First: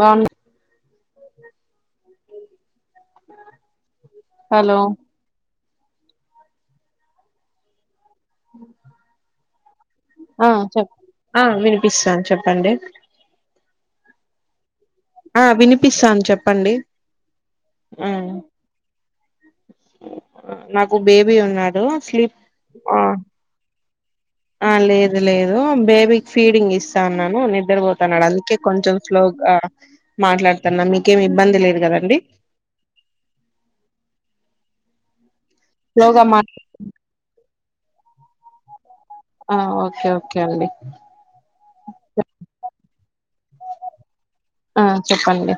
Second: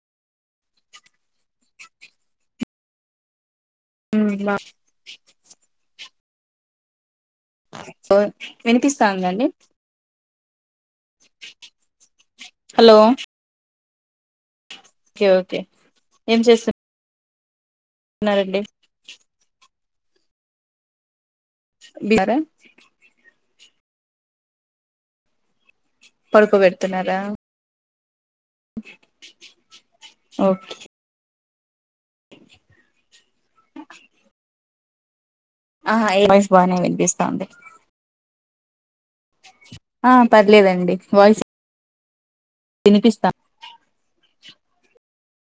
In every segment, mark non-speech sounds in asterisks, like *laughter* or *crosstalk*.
బాగున్నాయి ఉ బా వినిపిస్తా ఉందండి ఆ చెప్ప ఆ వినిపిస్తాంది చెప్పండి హలో ఓకే ఆ ఓకే వినిపిస్తాంది చెప్పండి ఉన్నారండి నాకు బేబీ ఉన్నాడు బిహారా స్లీప్ ఆ లేదు లేదు బేబీకి ఫీడింగ్ పడుకోబెడుతున్నారా ఇస్తాన్నాను నిద్రపోతాన్నాడు అందుకే కొంచెం స్లోగ ఓకే మాట్లాడుతున్నా మీకేమి ఇబ్బంది లేదు కదండి ఆహా ఈ స్లోగా మా వాయిస్ బానే వినిపిస్తాంది ఆ ఓకే ఆ ఓకే అండి పర్లేదండి వాఇస్ వినిపిస్తాంది ఆ చెప్పండి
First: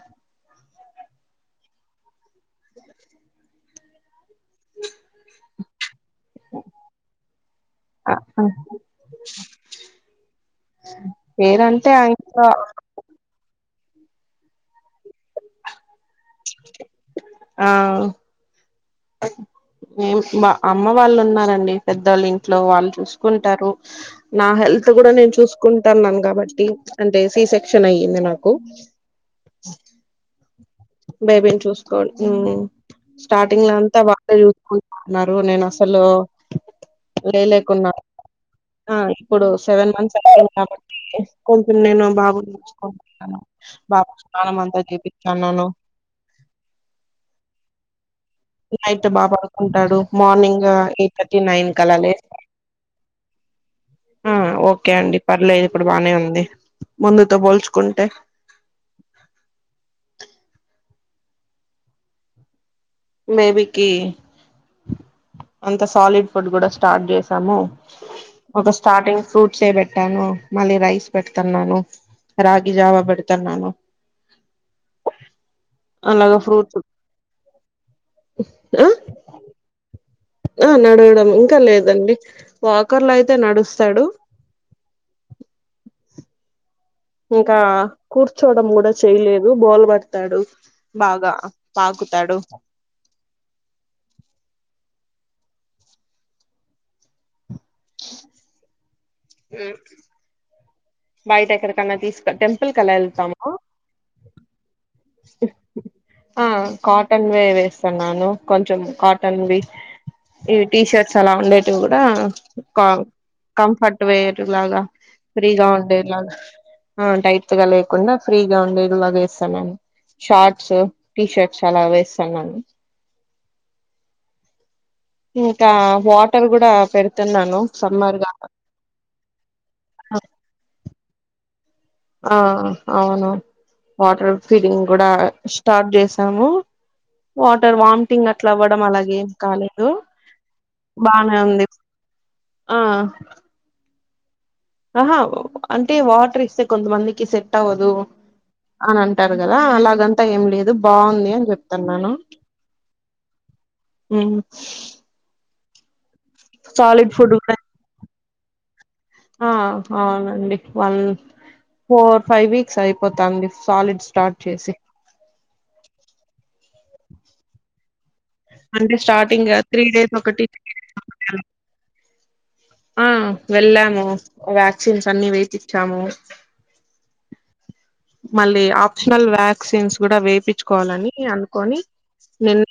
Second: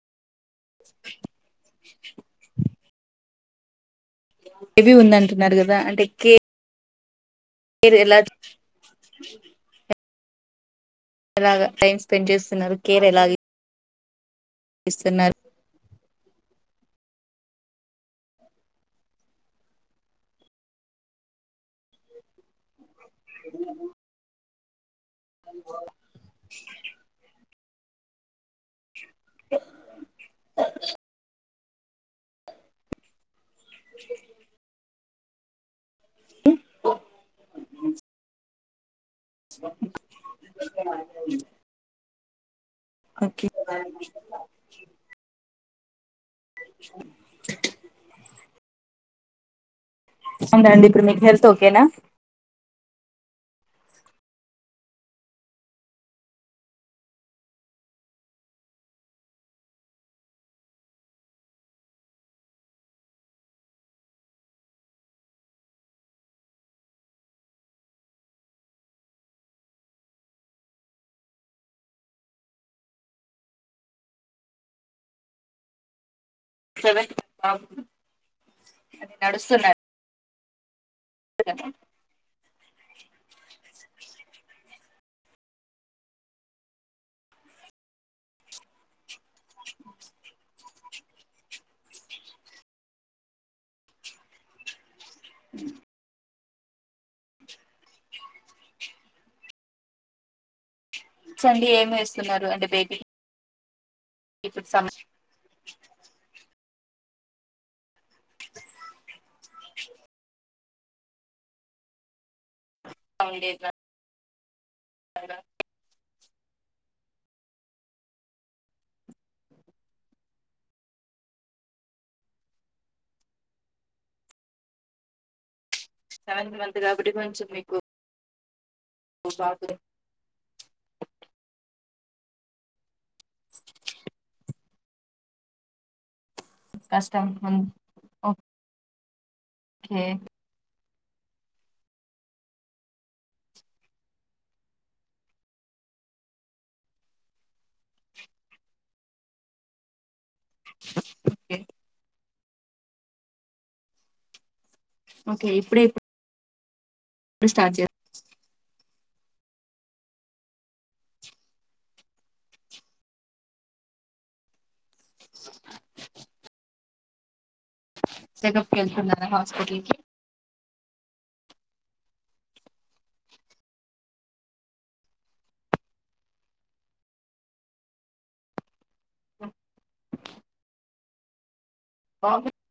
ఇవి ఉన్నంత మీరు ఎలాగ ఎలాగా పేరంటే టైం ఆ స్పెండ్ ఇంట్లో చేస్తున్నారు కేర్ ఎలాగ ఎస్న *unintelligible* ఆ అమ్మ వాళ్ళు ఉన్నారండి పెద్దవాళ్ళు ఇంట్లో వాళ్ళు చూసు కుంటారు నా హెల్త్ కూడా నేను చూసుకుంటాన్నాను కాబట్టి అంటే సిస క్షణై నయింది నాకు భయ భం చూసుకో స్టార్టింగ్ లో అంతా బాగా చూసు ఆరోజు నేను అసలు లే లేకున్నా ఆ ఇప్పుడు సెవెన్ మంత్స్ అ కాబట్టి కొంచెం నేను బాగుండచ్చు ఓకే బాబుకి స్నానం అంత చేపిస్తున్నాను నైట్ బాగా పడుకుంటాడు మార్నింగ్ అవునండి ఇప్పుడు ఎయిట్ మీకు థర్టీ హెల్త్ నైన్ ఓకేనా కు అలా లేస్తాడు ఆ ఓకే అండి పర్లేదు ఇప్పుడు బానే ఉంది ముందుతో పోల్చుకుంటే అంది బేబీకి అంత సాలిడ్ ఫుడ్ కూడా స్టార్ట్ చేసాము ఒక స్టార్టింగ్ ఫ్రూట్స్ ఏ పెట్టాను మళ్ళీ రైస్ పెడుతున్నాను రాగి జావా పెడుతున్నాను అ అలాగ సెవెంత్ ఆ ఊ అవునా నడడం ఇంకా లేదండి వాకర్లు అయితే నడుస్తాడు ఇంకా కూర్చోడం కూడా చేయలేదు బోల్బడతాడు బాగా పాకుతాడు హ్మ్మ్ బయట సండే ఏమి ఎక్కడికన్నా తీసుకు వేస్తున్నారు అంటే టెంపుల్ కలా బేబీ వెళ్తాము ఇప్పుడు సమస్య ఆ కాటన్ వే వేస్తాన్నాను కొంచెం కాటన్వి ఇవి టీషర్ట్స్ అలా ఉండేటివి కూడా ఉండేది కంఫర్ట్ వేర్ లాగా ఫ్రీగా ఉండేర్లాగా ఆ టైట్ గా లేకుండా ఫ్రీగా ఉండేలాగా వేస్తాను నేను షార్ట్స్ టీషర్ట్స్ అలా వేస్తాన్నాను ఇంకా వాటర్ సెవెంత్ కూడా మంత్ పెడుతున్నాను సమ్మర్గా బాత్లో ఆ అవును వాటర్ ఫీడింగ్ కూడా స్టార్ట్ చేస్త కష్టం వాటర్ వామిటింగ్ అట్లా అవ్వడం అలాగేం కాలేదు ఓకే బానే ఉంది ఆ ఆహా అంటే వాటర్ ఇస్తే కొంతమందికి సెట్ అవ్వదు అన అంటారు కదా అలాగం ఏం లేదు బాగుంది అని ఓకే చెప్తున్నాను హ్మ్మ్ ఓకే ఇప్పుడే సాలిడ్ ఫుడ్ ఉ స్టార్ట్ చేస్ ఆ అవునండి వన్ ఫోర్ ఫైవ్ వీక్స్ అయిపోతాంది సాలిడ్ స్టార్ట్ చేసి చెకప్కి అంటే వెళ్తున్నారా స్టార్టింగ్ త్రీ హాస్పిటల్కి డేస్ ఒకటి ఆ వెళ్ళాము వ్యాక్సిన్స్ అన్ని వేపిచ్చాము మళ్ళీ ఆప్షనల్ వ్యాక్సిన్స్ కూడా వేయిించుకోవాలని అనుకొని బాబు నిన్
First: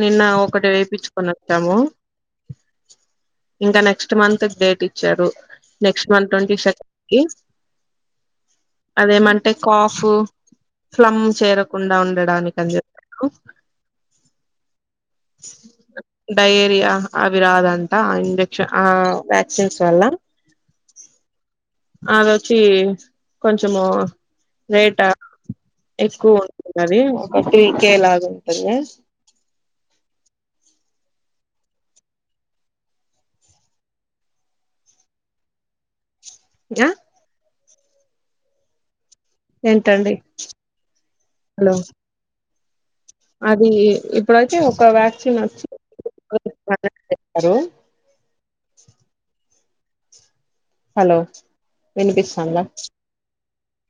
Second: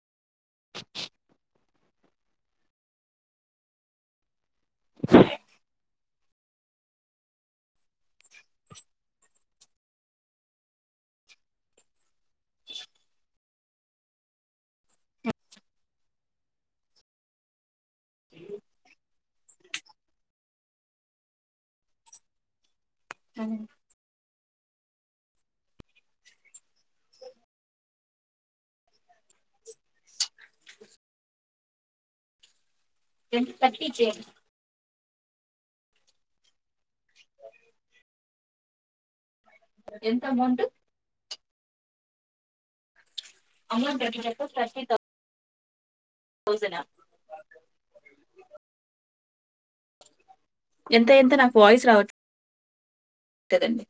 నిన్న ఒకటి వేపిచ్చుకొని ఒచ్చాము ఇంక నెక్స్ట్ మంత్ డేట్ ఇచ్చారు నెక్స్ట్ మంత్ ట్వంటీ సెకన్ కి అదేమన్ టే కాఫ్ ఫ్లమ్ చేరకుండా ఉండడానికని చెప్పీరు డయేరియా అవి రాదంట ఆ ఇంజెక్షన్ ఆ వ్యాక్సిన్స్ వల్ల అ అదొచ్చీ కొంచెమూ రేటా ఎక్కువ ఉంటది అది ఒక పీకే లాగా ఉంటుంది ఎన్ తట్టి జె గ ఏంటండి ఎంత అమౌంట్ హలో అదీ అమౌంట్ ఎట్లా ఇప్పుడైతే ఒక వ్యాక్సిన్ ఒచ్చి ఓజన ఎంత హలో ఎంత నాకు వాయిస్ వినిపిస్తాందా రావట్లేదండి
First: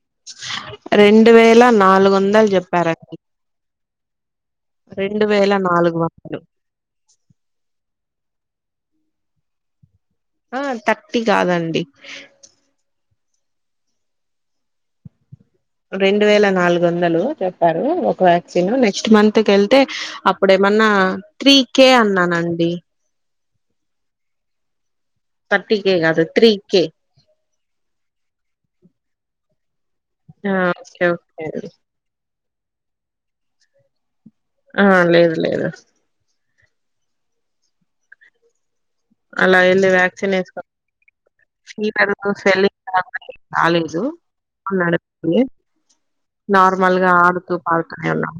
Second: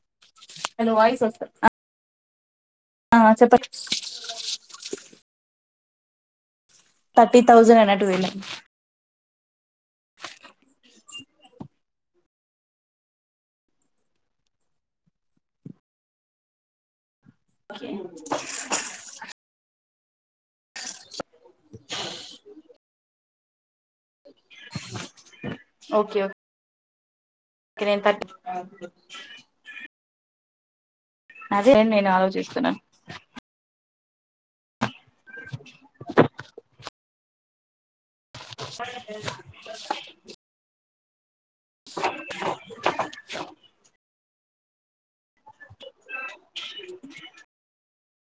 హలో వాయిస్ రెండు వస్తా వేల నాలుగున్ దల్ జెప్పారండి చెప్ప రెండు వేల నాలుగు వందలు థర్టీ తౌసండ్ అన్నటు విన్న ఆ థర్టి గాదండి రెండు వేల నాలుగు వందలు చెప్పారు ఒక వ్యాక్సిన్ నెక్స్ట్ మంత్ కెళ్తే అ ఇప్పుడేమన్నా త్రీ కే అన్నానండి థర్టీ కే గాదు త్రీ కే కే నేన్ థట్టి ఆ ఓకే అదే నేను ఆలోచిస్తున్నా ఆ లేదు లేదు *inaudible* అలా వెళ్ళి వ్యాక్సిన్ ఏసుకో *unintelligible* రాలేదు అన్నాడు నార్మల్ గా ఆడుతూ పాల్తనే ఉన్నా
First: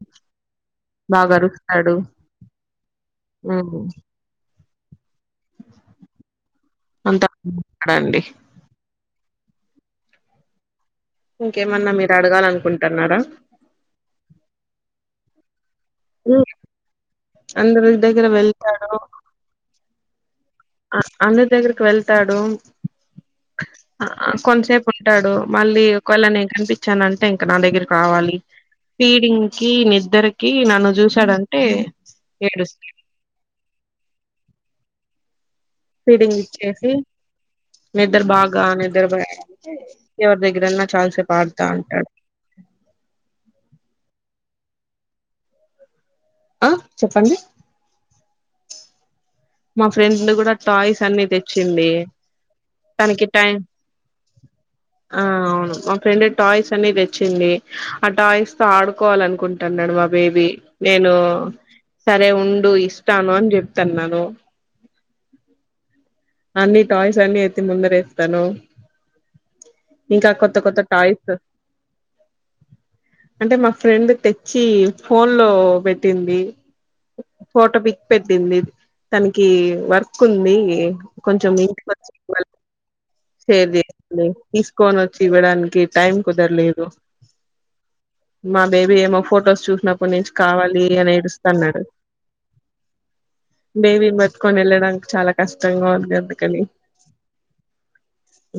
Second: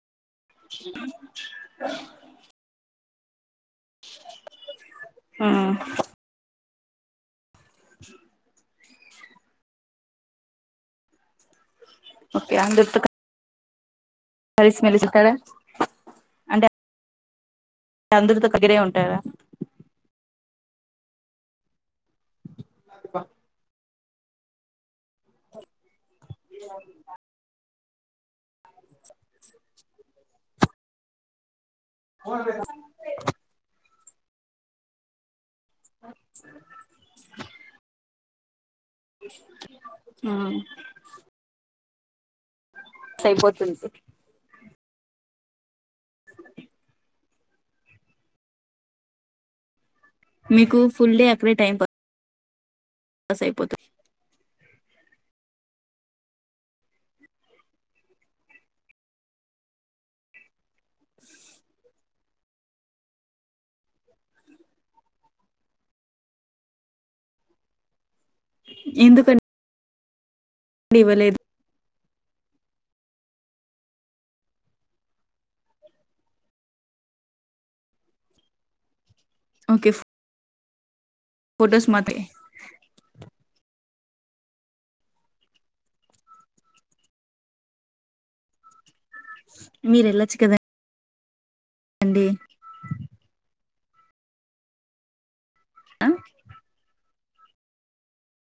బాగ అరుస్తాడు ఊహు ఊ అంత *inaudible* డండి ఇంకేమన్నా మీరు అడగాలనుకుంటున్నారా అలిసి మెలిస్తాడ ఉహ్ అందరు దగ్గర అందరితో దగ్గరే వెళ్తాడు ఉంటారా అ అందరి దగ్గరకి వెళ్తాడు అ అ కొంతసేపు ఉంటాడు మళ్ళీ ఒకవేళ నేన్ ఏం కనిపించానంటే ఇంక నా దగ్గరి కావాలి ఫీడింగ్ కి నిద్దరికి నన్ను చూసాడంటే అ ఏడుస్తా ఫీడింగ్ ఇచ్చేసి నిద్దర బాగా ని *unintelligible* ఎవర్ దగ్గరన్నా చాల సేపు ఆడుతా అంటాడు సైపోతుంది అ చెప్పండి మా ఫ్రెండ్ గూడా మీకు టాయ్స్ ఫుల్ అన్ని డే అక్కడే టైం తెచ్చింది తనకి పాస్ టైం అయిపోతుంది ఆ అవును మా ఫ్రెండ్ టాయ్స్ అన్నీ తెచ్చింది, ఆ టాయ్స్ తో ఆడుకోవాలనుకుంటున్నాడు వా బేబీ నేనూ సరే ఉండు ఇస్తాను అని చెప్తన్నాను అన్ని టాయ్స్ అన్ని ఎత్తి ముందర ఏస్తాను ఎందుకంటే ఇంకా కొ కొత్త కొత్త టాయిస్ ఇవ్వలేదు అంటే మా ఫ్రెండ్ తెచ్చి ఫోన్ లో పెట్టింది ఫోటో పిక్ పెట్టింది తనకి ఓకే వర్క్ ఉంది కొంచెం ఫొటోస్ ఇంట్లో వ మాత్రమే వర్క షేర్ చేయి తీసుకొని వచ్చి ఇవ్వడానికి టైం కుదరలేదు మా బేబీ ఏమో ఫొటోస్ మీరు చూసినప్పుడు నుంచి వెళ్ళొచ్చు కావాలి అని ఏడుస్తన్నాడు కదండి బేబీని పట్టుకొని వెళ్ళడానికి చాలా కష్టంగా ఆ ఉంది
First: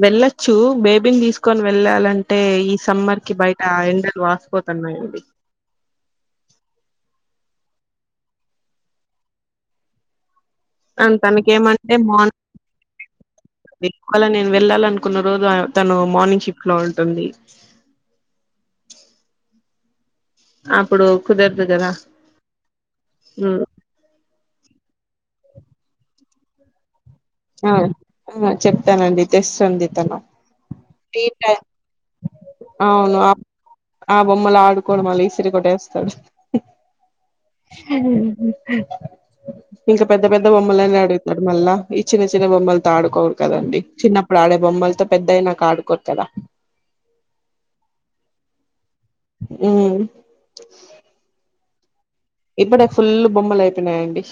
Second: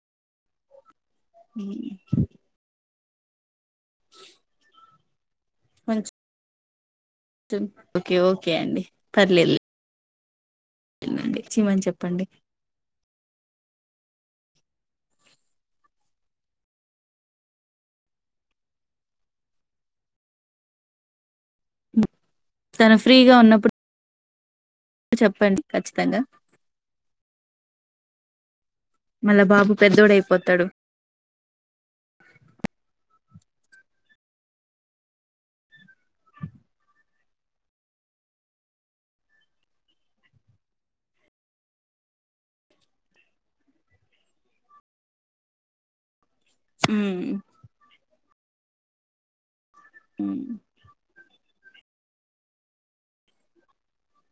వెళ్ళోచ్చు బేబి బేబి తీసుకొని వెళ్ళాలంటే ఈ సమ్మర్ కి బయట ఆ ఎండలు వాసిపోతున్నాయండి మంచ్ ఓకే ఓకే అండి పర్లేదు అ తనకే ఏమంటే మ చెప్పండి అలా నేను వెళ్ళాల అనుకున్న రోజు తను మార్నింగ్ షిఫ్ట్ లో ఉంటుంది అప్పుడు కుదరదు కదా తను ఫ్రీగా హ్మ్. ఉన్నప్పుడు చెప్పండి ఖచ్చితంగా ఆ చెప్తానండి మళ్ళా బాబు తెస్తుంది పెద్దోడు తను అయిపోతాడు అవును ఆ బొమ్మలు ఆడుకోడు మళ్ళీ ఇసిరికట్టేస్తాడు ఇంకా పెద్ద పెద్ద బొమ్మలని అడుగుతాడు మళ్ళా ఇచ్చిన చిన్న చిన్న బొమ్మలతో ఆడుకోరు కదండి చిన్నప్పుడు ఆడే బొమ్మలతో పెద్ద అయి నాకు ఆడుకోరు కదా హమ్ అమ్ ఉమ్ ఇప్పుడే ఫుల్ బొమ్మలు అయిపోయినాయండి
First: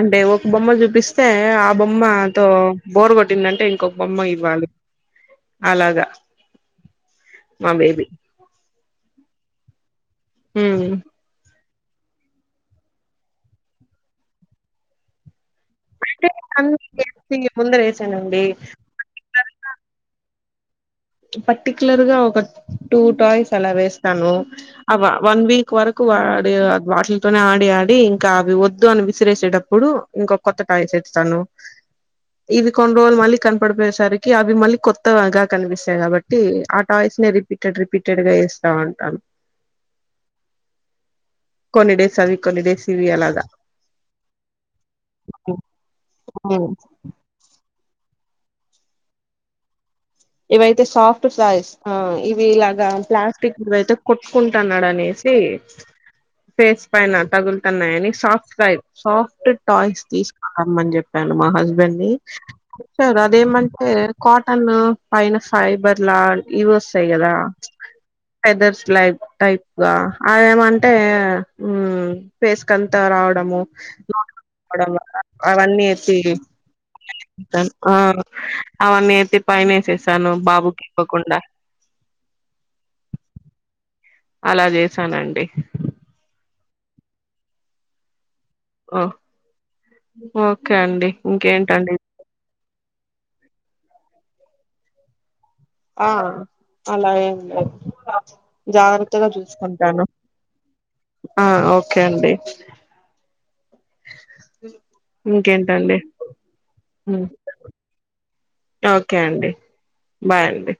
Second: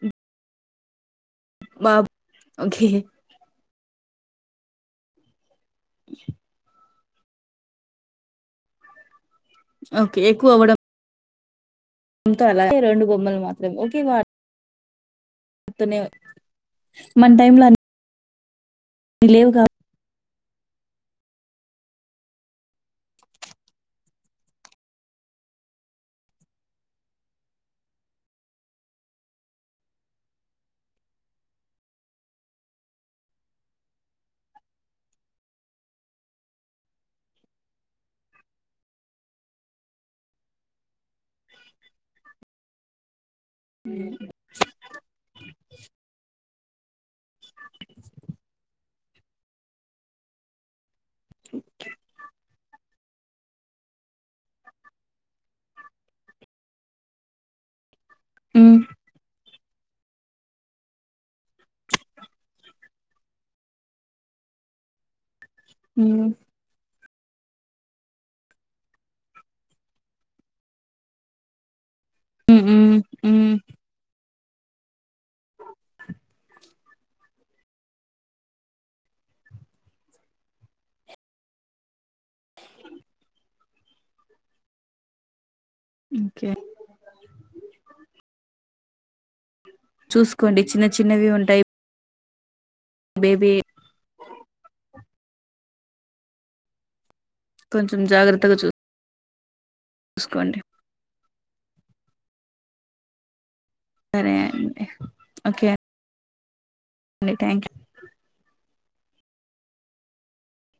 అంటే ఒక బొమ్మలు చూ అయితే ఆ బాబు బొమ్మతో ఓకే బోరు కొట్టిందంటే ఇంకొక బొమ్మ ఇవ్వాలి అలాగా మా బేబీ ఓకే ఎక్కువ అవ్వడం హ్మ్ అంతో అలాగే రెండు బొమ్మలు మాత్రమే ఓకే మా అంటే మన అన్న టైంలో ముందర వేసానండి లేవు గా పర్టిక్యులర్ గా ఒక టూ టాయ్స్ అలా వేస్తాను వన్ వీక్ వరకు వాటిల్ తోనే ఆడి డి ఇంకా అవి వద్దు అని విసిరేసేటప్పుడు ఇంకో కొత్త టాయి తేస్తాను ఇవి కొన్ని రోజులు మళ్ళీ కనపడిపోయేసరికి అవి మళ్ళీ కొత్తగా కనిపిస్తాయి స్తాయి కాబట్టి ఆ టాయిస్ ని రిపీటెడ్ రిపీటెడ్ గా ఇస్తా అంటాను కొన్ని డేస్ అవి కొన్ని డేస్ ఇవి అలాగా అమ్ అమ్ ఇవయితే సాఫ్ట్ సాయిస్ ఆ ఇవి ఇలా రాం ప్లాస్టిక్ అయితే కొట్టుకుంటున్నాడు అనేసి ఫేస్ పైన తగులుతున్నాయని సాఫ్ట్ ఉమ్ సాయిస్ సాఫ్ట్ టాయిస్ తీసుకురమ్మని చెప్పాను మా హస్బెండ్ ని చచ్చారు అదేమంటే కాటన్ పైన ఫైబర్ లా ఉమ్ ఇవి వస్తాయి కదా ఫెదర్స్ లై టైప్ గా అవేమంటే ఉమ్ ఫేస్ ఉమ్ కంతా ఉమ్ రావడము రావ అవన్నీ ఆ అ మీతే పైనే శాను బాబు కి ఇవ్వకుండా అలా చేసానండి ఓకే ఓ చూసుకోండి ఓకే చిన్న అండి చిన్నవి ఉంటాయి ఇంకేంటండి బేబీ ఆ అలాగే ఉండ కొంచెం జాగ్రత్తగా జాగ్ర త్తగా చూసుకుంటాను చూసుకోండి ఆ ఓకే అండి సరే అండి ఓకే ఇంకేంటండి అండి థ్యాంక్ యూ ఓకే అండి బాయ్ అండి